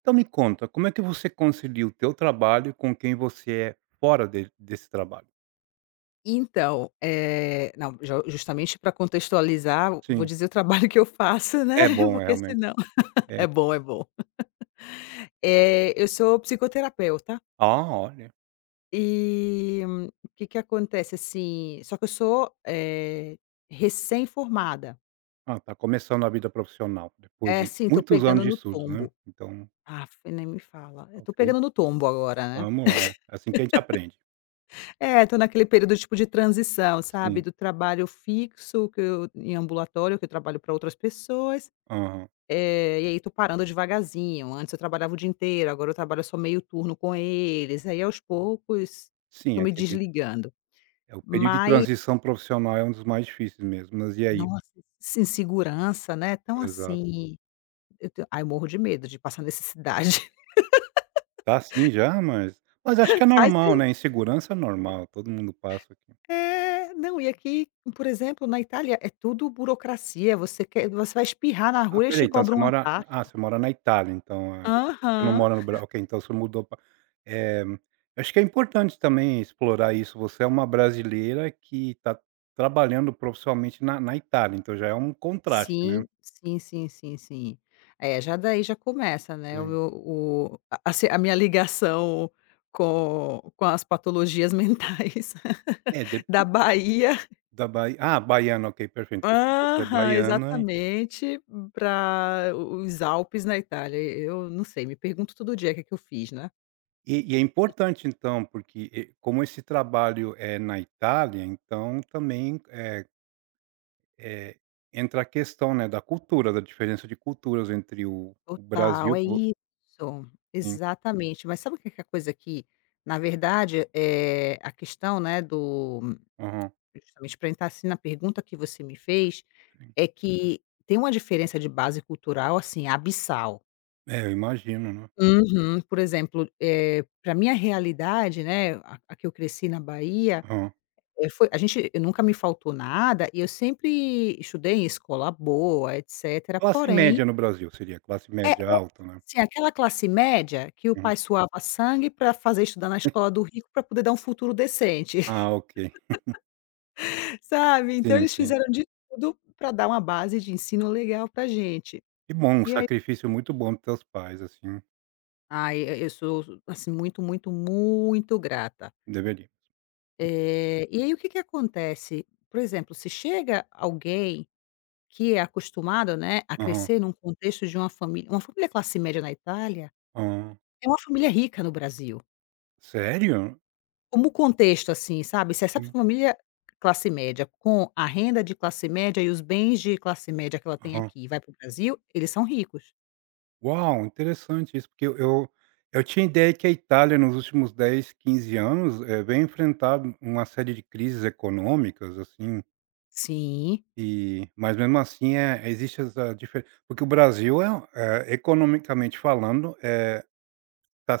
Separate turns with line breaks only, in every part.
Então me conta, como é que você concilia o teu trabalho com quem você é fora de desse trabalho?
Então, não, jo justamente para contextualizar, vou
Sim,
dizer o trabalho que eu faço, né,
é bom, é
porque
realmente,
senão
é.
é bom, é bom. Eu sou psicoterapeuta
Ah, olha,
e o que que acontece, assim, só que eu sou, recém-formada.
ah, tá começando a vida profissional, depois
É,
de
assim, tô
muitos anos
pegando
de
no
estudos, né.
tombo.
Então,
Ah, nem me fala. Eu tô
ok,
pegando no tombo agora, né.
vamos lá, é assim que a gente aprende.
É, tô naquele período, tipo, de transição,
Sim,
sabe, do trabalho fixo que eu em ambulatório, que eu trabalho para outras pessoas.
aham.
E aí tô parando devagarzinho. Antes eu trabalhava o dia inteiro, agora eu trabalho só meio turno com eles. Aí aos poucos
Sim,
tô me
aquele
desligando.
é o período de
Mas,
transição profissional é um dos mais difíceis mesmo, mas e aí?
nossa, essa insegurança, né, tão
Exato.
assim, eu tenho, ai, eu morro de medo de passar necessidade.
Tá sim já, mas acho que é
Aí você
normal, né, insegurança é normal, todo mundo passa.
é, não, e aqui, por exemplo, na Itália é tudo burocracia, você vai espirrar na
Ah,
rua, e eles
espera aí,
te
então você
cobram uma
mora
taxa.
ah, você mora na Itália, então, você não
Aham.
mora no Brasil. Ok, então você mudou pra eh, acho que é importante também explorar isso, você é uma brasileira que está trabalhando profissionalmente na Itália, então já é um contraste, né.
Sim, sim, sim, sim, sim. É, já daí já começa, né, o
Sim.
meu o a assim, a minha ligação com as patologias mentais
É,
da
depe
Bahia.
da Bahia. Ah, baiana, ok, perfeito, você é
Aham,
baiana
exatamente, para os Alpes na Itália. Eu não sei, me pergunto todo dia o que é que eu fiz, né.
e é importante então, porque, como esse trabalho é na Itália, então também, eh Eh, entra a questão, né, da cultura, da diferença de culturas entre o
Total,
Brasil
é
que vo
isso.
sim,
Exatamente. Mas sabe o que que é a coisa que na verdade, é a questão, né, do
aham,
justamente para entrar, assim, na pergunta que você me fez.
sim.
É que tem uma diferença de base cultural, assim, abissal.
É, eu imagino, né.
Uhum. Por exemplo, pra minha realidade, né, a que eu cresci na Bahia,
Aham.
eh, foi a gente eu nunca me faltou nada e eu sempre estudei em escola boa, etcétera,
Classe
porém,
média no Brasil seria, classe
é é
média alta, né.
assim, aquela classe média que o
Uhum.
pai suava sangue para fazer estudar na escola do rico para poder dar um futuro decente,
Ah, ok.
sabe. Então
Sim,
eles
sim.
fizeram de tudo para dar uma base de ensino legal para gente.
Que bom, um
E aí,
sacrifício muito bom dos teus pais, assim,
ai e eu sou, assim, muito, muito, muito grata.
deveria.
E aí o que que acontece? Por exemplo, se chega alguém que é acostumado, né, a
Aham,
crescer num contexto de uma família classe média na Itália
aham.
é uma família rica no Brasil.
Sério?
Como contexto, assim, sabe, se essa
Sim.
família classe média, com a renda de classe média e os bens de classe média que ela tem
Aham.
aqui, vai para o Brasil, eles são ricos.
Uau, interessante isso, porque eu tinha ideia que a Itália nos últimos 10 a 15 anos, vem enfrentar uma série de crises econômicas, assim
Sim,
E mas mesmo assim, existe essa dife porque o Brasil é um eh, economicamente falando, eh, tá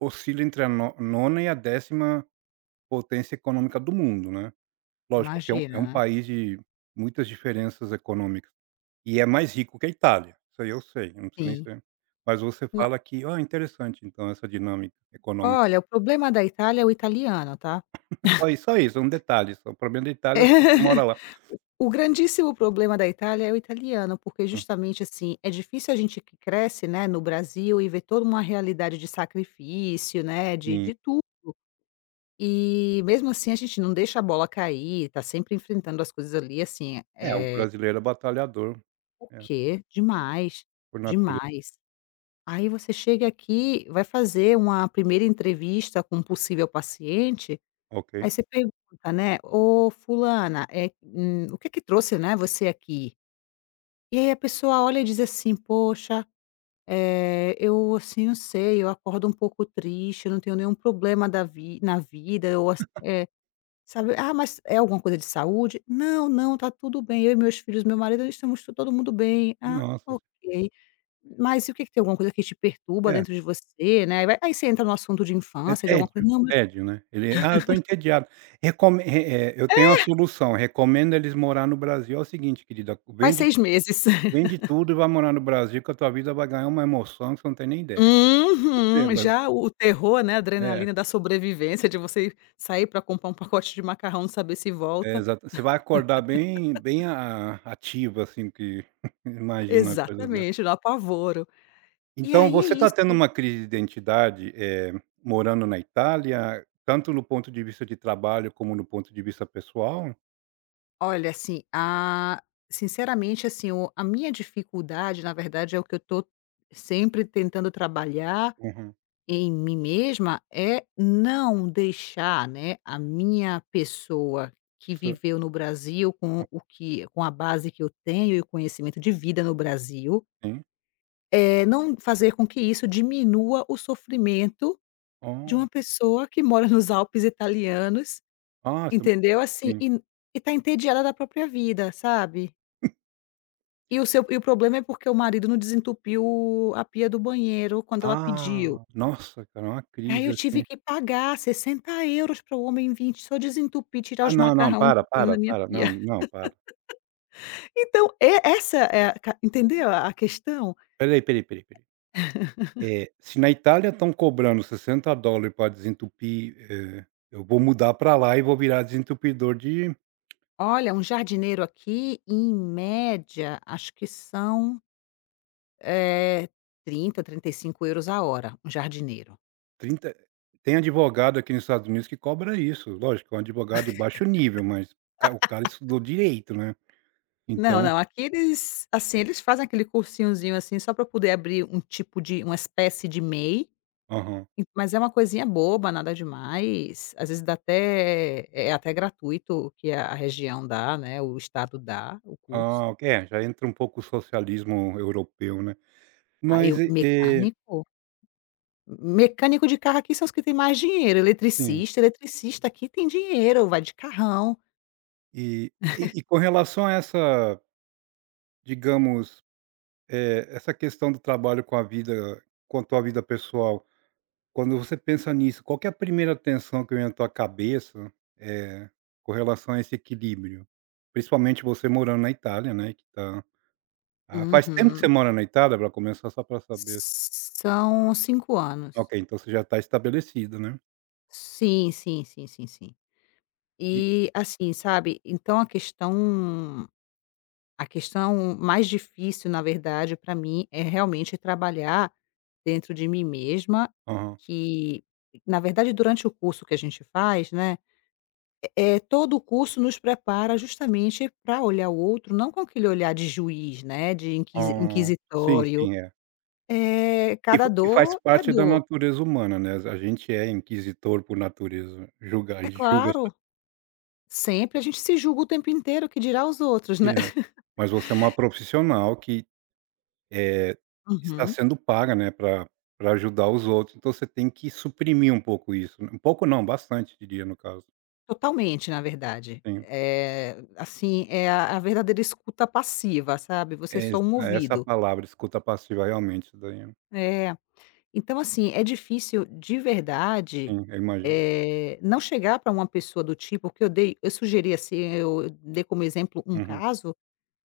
oscila entre a no nona e a décima potência econômica do mundo, né. Lógico que é
imagina,
um
né.
país de muitas diferenças econômicas, e é mais rico que a Itália, isso aí eu sei, eu não preciso nem
Sim.
ser mas você
Ma
fala que: "Ó, interessante então essa dinâmica econômica".
Olha, o problema da Itália é o italiano, tá?
É só isso só isso, é um detalhe só, o problema da Itália é o povo que mora lá.
O grandíssimo problema da Itália é o italiano, porque
Hã,
justamente, assim, é difícil a gente que cresce, né, no Brasil e vê toda uma realidade de sacrifício, né, de
sim.
de tudo, e mesmo assim a gente não deixa a bola cair, tá sempre enfrentando as coisas ali, assim,
É, o
é
brasileiro é batalhador,
o
é,
quê? Demais,
por natureza.
demais. Aí você chega aqui, vai fazer uma primeira entrevista com um possível paciente,
Ok.
aí você pergunta, né: "Ô fulana, o que que trouxe, né, você aqui?" E aí a pessoa olha e diz assim: "Poxa, eu, assim, não sei, eu acordo um pouco triste, eu não tenho nenhum problema da vi na vida", ou sabe: "Ah, mas é alguma coisa de saúde?". "Não, não, tá tudo bem, eu e meus filhos, meu marido, estamos todo mundo bem". "Ah,
Nossa,
ok". "Mas e o que que tem alguma coisa que te perturba
é,
dentro de você, né?". Vai aí você entra no assunto de
é
infância, de alguma coisa:
tédio,
"Não, mas
tédio, né. Ele: "Ah, eu estou entediado". Recomen eu tenho uma
É.
solução, recomendo eles morar no Brasil. É o seguinte, querida,
Faz
vende
6 meses".
vende tudo e vai morar no Brasil que a tua vida vai ganhar uma emoção que você não tem nem ideia. É,
Uhum.
mas
Já o terror, né, a
é,
adrenalina da sobrevivência, de você sair para comprar um pacote de macarrão, não saber se
é
volta.
exato. Você vai acordar bem a ativa, assim, que imagina uma coisa dessa.
Exatamente, no apavoro. E
Então
aí é
você está tendo
isso.
uma crise de identidade, morando na Itália, tanto no ponto de vista de trabalho como no ponto de vista pessoal?
Olha, assim, a sinceramente, assim, o a minha dificuldade, na verdade, é o que eu tô sempre tentando trabalhar
Uhum.
em mim mesma, é não deixar, né, a minha pessoa que
Cer
viveu no Brasil com a base que eu tenho e o conhecimento de vida no Brasil.
Sim.
Não fazer com que isso diminua o sofrimento de uma
Oh,
pessoa que mora nos Alpes italianos,
nossa,
entendeu, assim,
sim.
e tá entediada da própria vida, sabe. E o seu e o problema é porque o marido não desentupiu a pia do banheiro quando ela pediu.
Ah, nossa, cara, uma
Aí
crise,
eu
assim.
tive que pagar 60 euros para o homem vinte só desentupir, tirar
Ah,
os
não, não,
macarrão
para,
entupindo
para,
na minha
para, não,
pia.
não, para.
Então, é essa é a ca entendeu a questão?
Espera aí, espera aí, espera se na Itália estão cobrando $60 para desentupir, eu vou mudar para lá e vou virar desentupidor de
Olha, um jardineiro aqui, em média, acho que são É, 30, 35 euros a hora, um jardineiro.
trinta tem advogado aqui nos Estados Unidos que cobra isso, lógico, é um advogado de baixo nível, mas o cara estudou direito, né.
Não,
Então
não, aqui eles, assim, eles fazem aquele cursinhozinho, assim, só para poder abrir um tipo de uma espécie de MEI,
aham.
e mas é uma coisinha boba, nada demais, às vezes dá até gratuito o que a região dá, né, o estado dá o curso.
Ah, ok, é, já entra um pouco o socialismo europeu, né.
Aí
Mas,
o
e eh
mecânico de carro aqui são os que têm mais dinheiro,
Sim.
eletricista aqui tem dinheiro, vai de carrão.
E com relação a essa, digamos, essa questão do trabalho com a vida quanto à vida pessoal, quando você pensa nisso, qual que é a primeira tensão que vem na tua cabeça, eh, com relação a esse equilíbrio? Principalmente você morando na Itália, né, que tá ah, faz tempo que você
Uhum.
mora na Itália para começar, só para saber?
São 5 anos.
Ok, então você já está estabelecido né?
Sim, sim, sim, sim, sim.
E
E, assim, sabe, então a questão mais difícil, na verdade, para mim, é realmente trabalhar dentro de mim mesma,
aham.
que na verdade, durante o curso que a gente faz, né, é todo o curso nos prepara justamente para olhar o outro não com aquele olhar de juiz, né, de
Ah, sim,
inquisitório.
sim, é.
É
E
cada
fa e faz parte da
dor.
natureza humana, né, a gente é inquisitor por natureza, julga. A
É
gente julga as
claro, sempre a gente se julga o tempo inteiro, que dirá os outros, né.
crianças. Mas você é uma profissional que, eh, está
Uhum.
sendo paga, né, para ajudar os outros, então você tem que suprimir um pouco isso, né? Um pouco não, bastante diria no caso.
Totalmente, na verdade.
Sim,
É assim, é a verdadeira escuta passiva, sabe, você
é
é só
exa
um
é essa
ouvido.
palavra, escuta passiva realmente isso daí, né?
É. Então, assim, é difícil de verdade,
Sim, eu imagino.
não chegar para uma pessoa do tipo que eu sugeri, assim, eu dei como exemplo um
Uhum,
caso,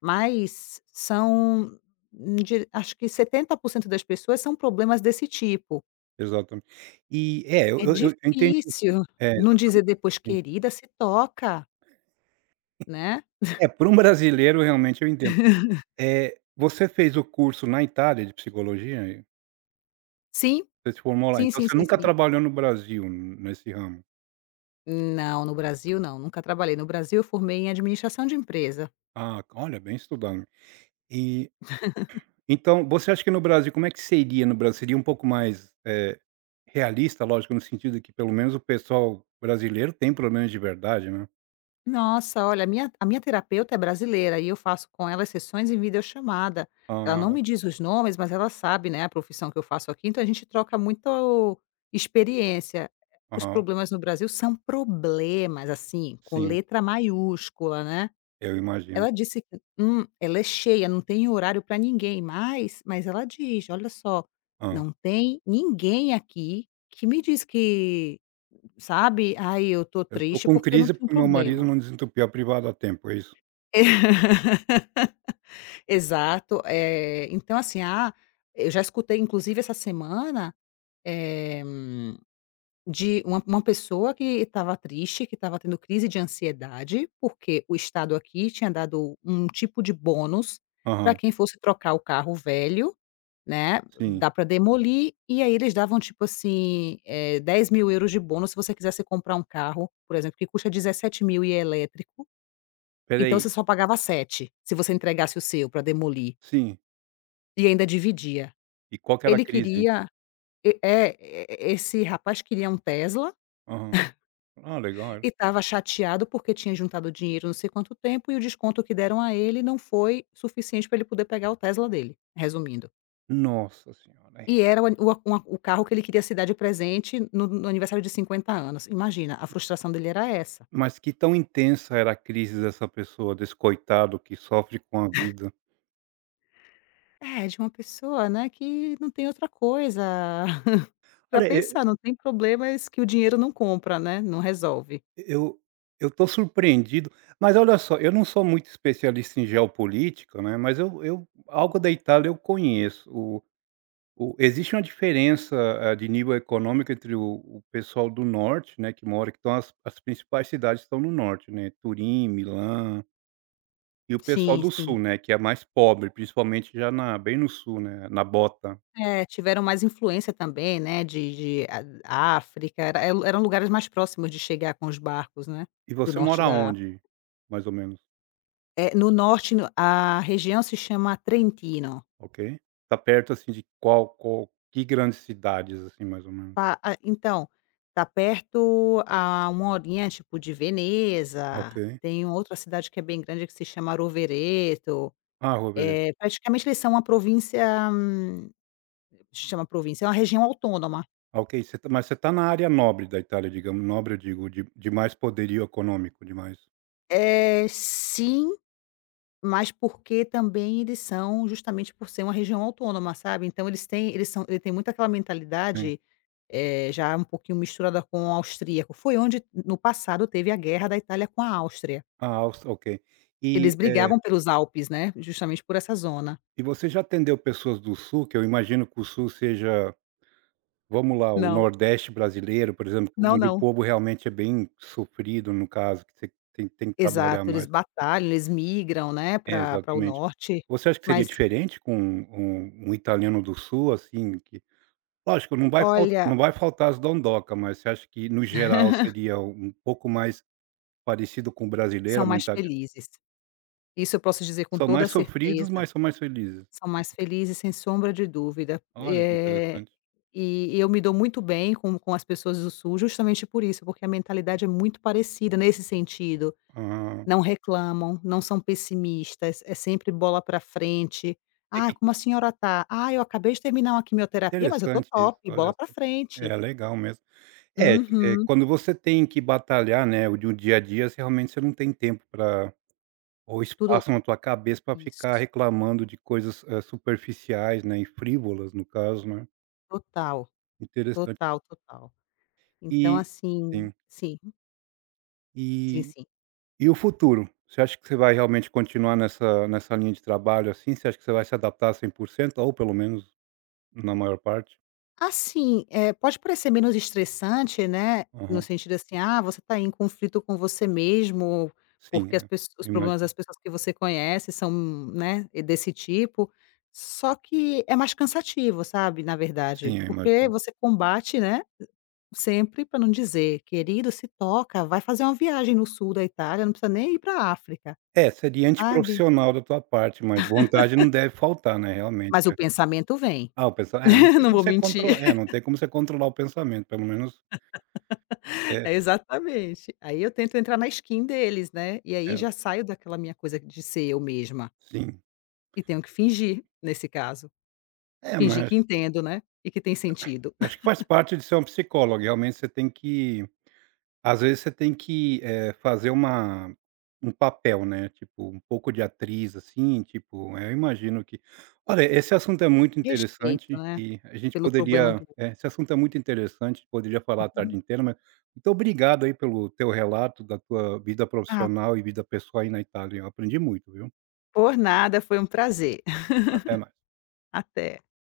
mas são de acho que 70% das pessoas são problemas desse tipo.
exatamente. E é, eu
É
eu eu entendi.
difícil
É,
não dizer
exatamente.
depois:
Sim.
"Querida, se toca", né.
É, para um brasileiro realmente eu entendo. Eh, você fez o curso na Itália de psicologia?
Sim,
Você se formou lá,
sim,
então
sim,
você
sim,
nunca
sim.
trabalhou no Brasil nesse ramo?
Não, no Brasil não, nunca trabalhei. No Brasil eu formei em administração de empresa.
Ah, olha, bem estudado. E então você acha que no Brasil como é que seria no Brasil? Seria um pouco mais, realista, lógico, no sentido que pelo menos o pessoal brasileiro tem problemas de verdade, né.
Nossa, olha, a minha terapeuta é brasileira e eu faço com ela sessões em videochamada. Ela
Ah,
não me diz os nomes, mas ela sabe, né, a profissão que eu faço aqui, então a gente troca muito experiência. Os
aham,
problemas no Brasil são problemas, assim, com
sim,
letra maiúscula, né?
eu imagino.
Ela disse que, ela é cheia, não tem horário para ninguém mais, mas ela diz: "Olha só,
Ah,
não tem ninguém aqui que me diz que, sabe, ai, eu tô
eu estou
triste
com
porque eu não
crise
tenho
porque meu marido
problema".
não desentupiu a privada a tempo, é isso?
Exato, então assim, ah, eu já escutei inclusive essa semana, eh De uma pessoa que estava triste, que estava tendo crise de ansiedade, porque o estado aqui tinha dado um tipo de bônus para
Aham,
quem fosse trocar o carro velho, né,
sim.
dá para demolir, e aí eles davam tipo assim, 10.000 euros de bônus se você quisesse comprar um carro, por exemplo, que custa 17.000 e é elétrico,
Espera
então
aí.
você só pagava 7 se você entregasse o seu para demolir,
Sim.
e ainda dividia.
E qual que era a
Ele
crise?
queria e é, e esse rapaz queria um Tesla.
Aham. Ah, legal.
E estava chateado porque tinha juntado dinheiro não sei quanto tempo e o desconto que deram a ele não foi suficiente para ele poder pegar o Tesla dele, resumindo.
Nossa senhora, é.
E era o an o a uma o carro que ele queria se dar de presente no aniversário de 50 anos. Imagina, a frustração dele era essa.
Mas que tão intensa era a crise dessa pessoa, desse coitado que sofre com a vida.
É, de uma pessoa, né, que não tem outra coisa para
Olha, e
pensar, não tem problemas que o dinheiro não compra, né, não resolve.
eu eu tô surpreendido, mas olha só, eu não sou muito especialista em geopolítica, né, mas eu algo da Itália eu conheço. O existe uma diferença, de nível econômico entre o pessoal do norte, né, que mora que estão as principais cidades estão no norte, né, Turim, Milão E o pessoal
Sim,
do sul,
sim.
né, que é mais pobre, principalmente já na bem no sul, né, na bota.
É, tiveram mais influência também, né, de a África, eram lugares mais próximos de chegar com os barcos, né,
E
do
você
norte
mora
da África.
onde, mais ou menos?
É, no norte no a região se chama Trentino,
Ok. Tá perto, assim, de qual qual que grandes cidades, assim, mais ou menos?
pa a então, tá perto a uma horinha, tipo, de
Ok.
Veneza, tem uma outra cidade que é bem grande que se chama Rovereto,
Ah, rua Vereda.
praticamente eles são uma província, hum, se chama província, é uma região autônoma.
Ok, você tá mas você está na área nobre da Itália, digamos, nobre eu digo, de mais poderio econômico, de mais
É, sim. Mas porque também eles são justamente por ser uma região autônoma, sabe, então eles têm eles são ele tem muito aquela
sim.
mentalidade, já um pouquinho misturada com o austríaco. Foi onde no passado teve a guerra da Itália com a Áustria.
Ah, Áustria, ok. E,
Eles brigavam pelos Alpes, né, justamente por essa zona.
e você já atendeu pessoas do sul, que eu imagino que o sul seja Vamos lá, o
Não,
nordeste brasileiro, por exemplo,
não,
onde o
não.
povo realmente é bem sofrido, no caso, que você tem que trabalhar
Exato, eles
mais.
batalham, eles migram, né,
É,
Para pra o
exatamente.
norte,
Você acha que seria
mas
diferente com um italiano do sul, assim, que lógico, não vai fal
olha,
não vai faltar as dondoca, mas você acha que, no geral, seria um pouco mais parecido com o brasileiro,
são
a
mais
mentalidade?
felizes. Isso eu posso dizer com
São
toda
mais
a
sofridos,
certeza.
mas são mais felizes.
São mais
Tipo,
felizes, sem sombra de dúvida.
olha que
Eh,
interessante.
e e eu me dou muito bem com as pessoas do sul justamente por isso, porque a mentalidade é muito parecida nesse sentido.
Ah,
Não reclamam, não são pessimistas, é sempre bola para frente.
é
"Ah,
que
como a senhora tá?". "Ah, eu acabei de terminar uma quimioterapia, mas eu tô
interessante isso,
top,
olha
bola para
só.
frente".
É, legal mesmo. É,
Uhum.
quando você tem que batalhar, né, o do dia a dia, você realmente você não tem tempo para ou
Tudo
espaço na tua cabeça para ficar
isso.
reclamando de coisas, superficiais, né, e frívolas no caso, né.
Total,
Interessante.
total, total. Então
E
assim,
sim.
sim, sim,
E
sim.
e o futuro? Você acha que você vai realmente continuar nessa nessa linha de trabalho, assim? Você acha que você vai se adaptar 100% ou pelo menos na maior parte?
Assim, pode parecer menos estressante, né, no
Aham.
sentido assim, ah, você está em conflito com você mesmo,
Sim,
porque as
é,
pesso os
eu
problemas
imagino.
das pessoas que você conhece são, né, desse tipo, só que é mais cansativo, sabe, na
Sim,
verdade,
eu
porque
imagino.
você combate, né, sempre para não dizer: "Querido, se toca, vai fazer uma viagem no sul da Itália, não precisa nem ir pra África",
É, seria
sabe.
antiprofissional da tua parte, mas vontade não deve faltar, né, realmente.
Mas o pensamento vem,
Ah, o pessoal, é, não tem
não
como
vou
você contro
mentir.
é, não tem como você controlar o pensamento, pelo menos é
É, exatamente. Aí eu tento entrar na skin deles, né, e aí
é,
já saio daquela minha coisa de ser eu mesma,
sim.
e tenho que fingir, nesse caso.
É,
Fingir
mas
que entendo, né, e que tem sentido.
acho que faz parte de ser um psicólogo, realmente você tem que Às vezes você tem que, fazer uma um papel, né, tipo, um pouco de atriz, assim, tipo, eu imagino que olha, esse assunto é muito
Respeito,
interessante
né,
e a gente
pelo problema
poderia
do.
é, esse assunto é muito interessante, poderia falar a tarde inteira, mas muito obrigado aí pelo teu relato da tua vida
Ah,
profissional e vida pessoal aí na Itália, eu aprendi muito, viu.
por nada, foi um prazer.
Até mais.
Até.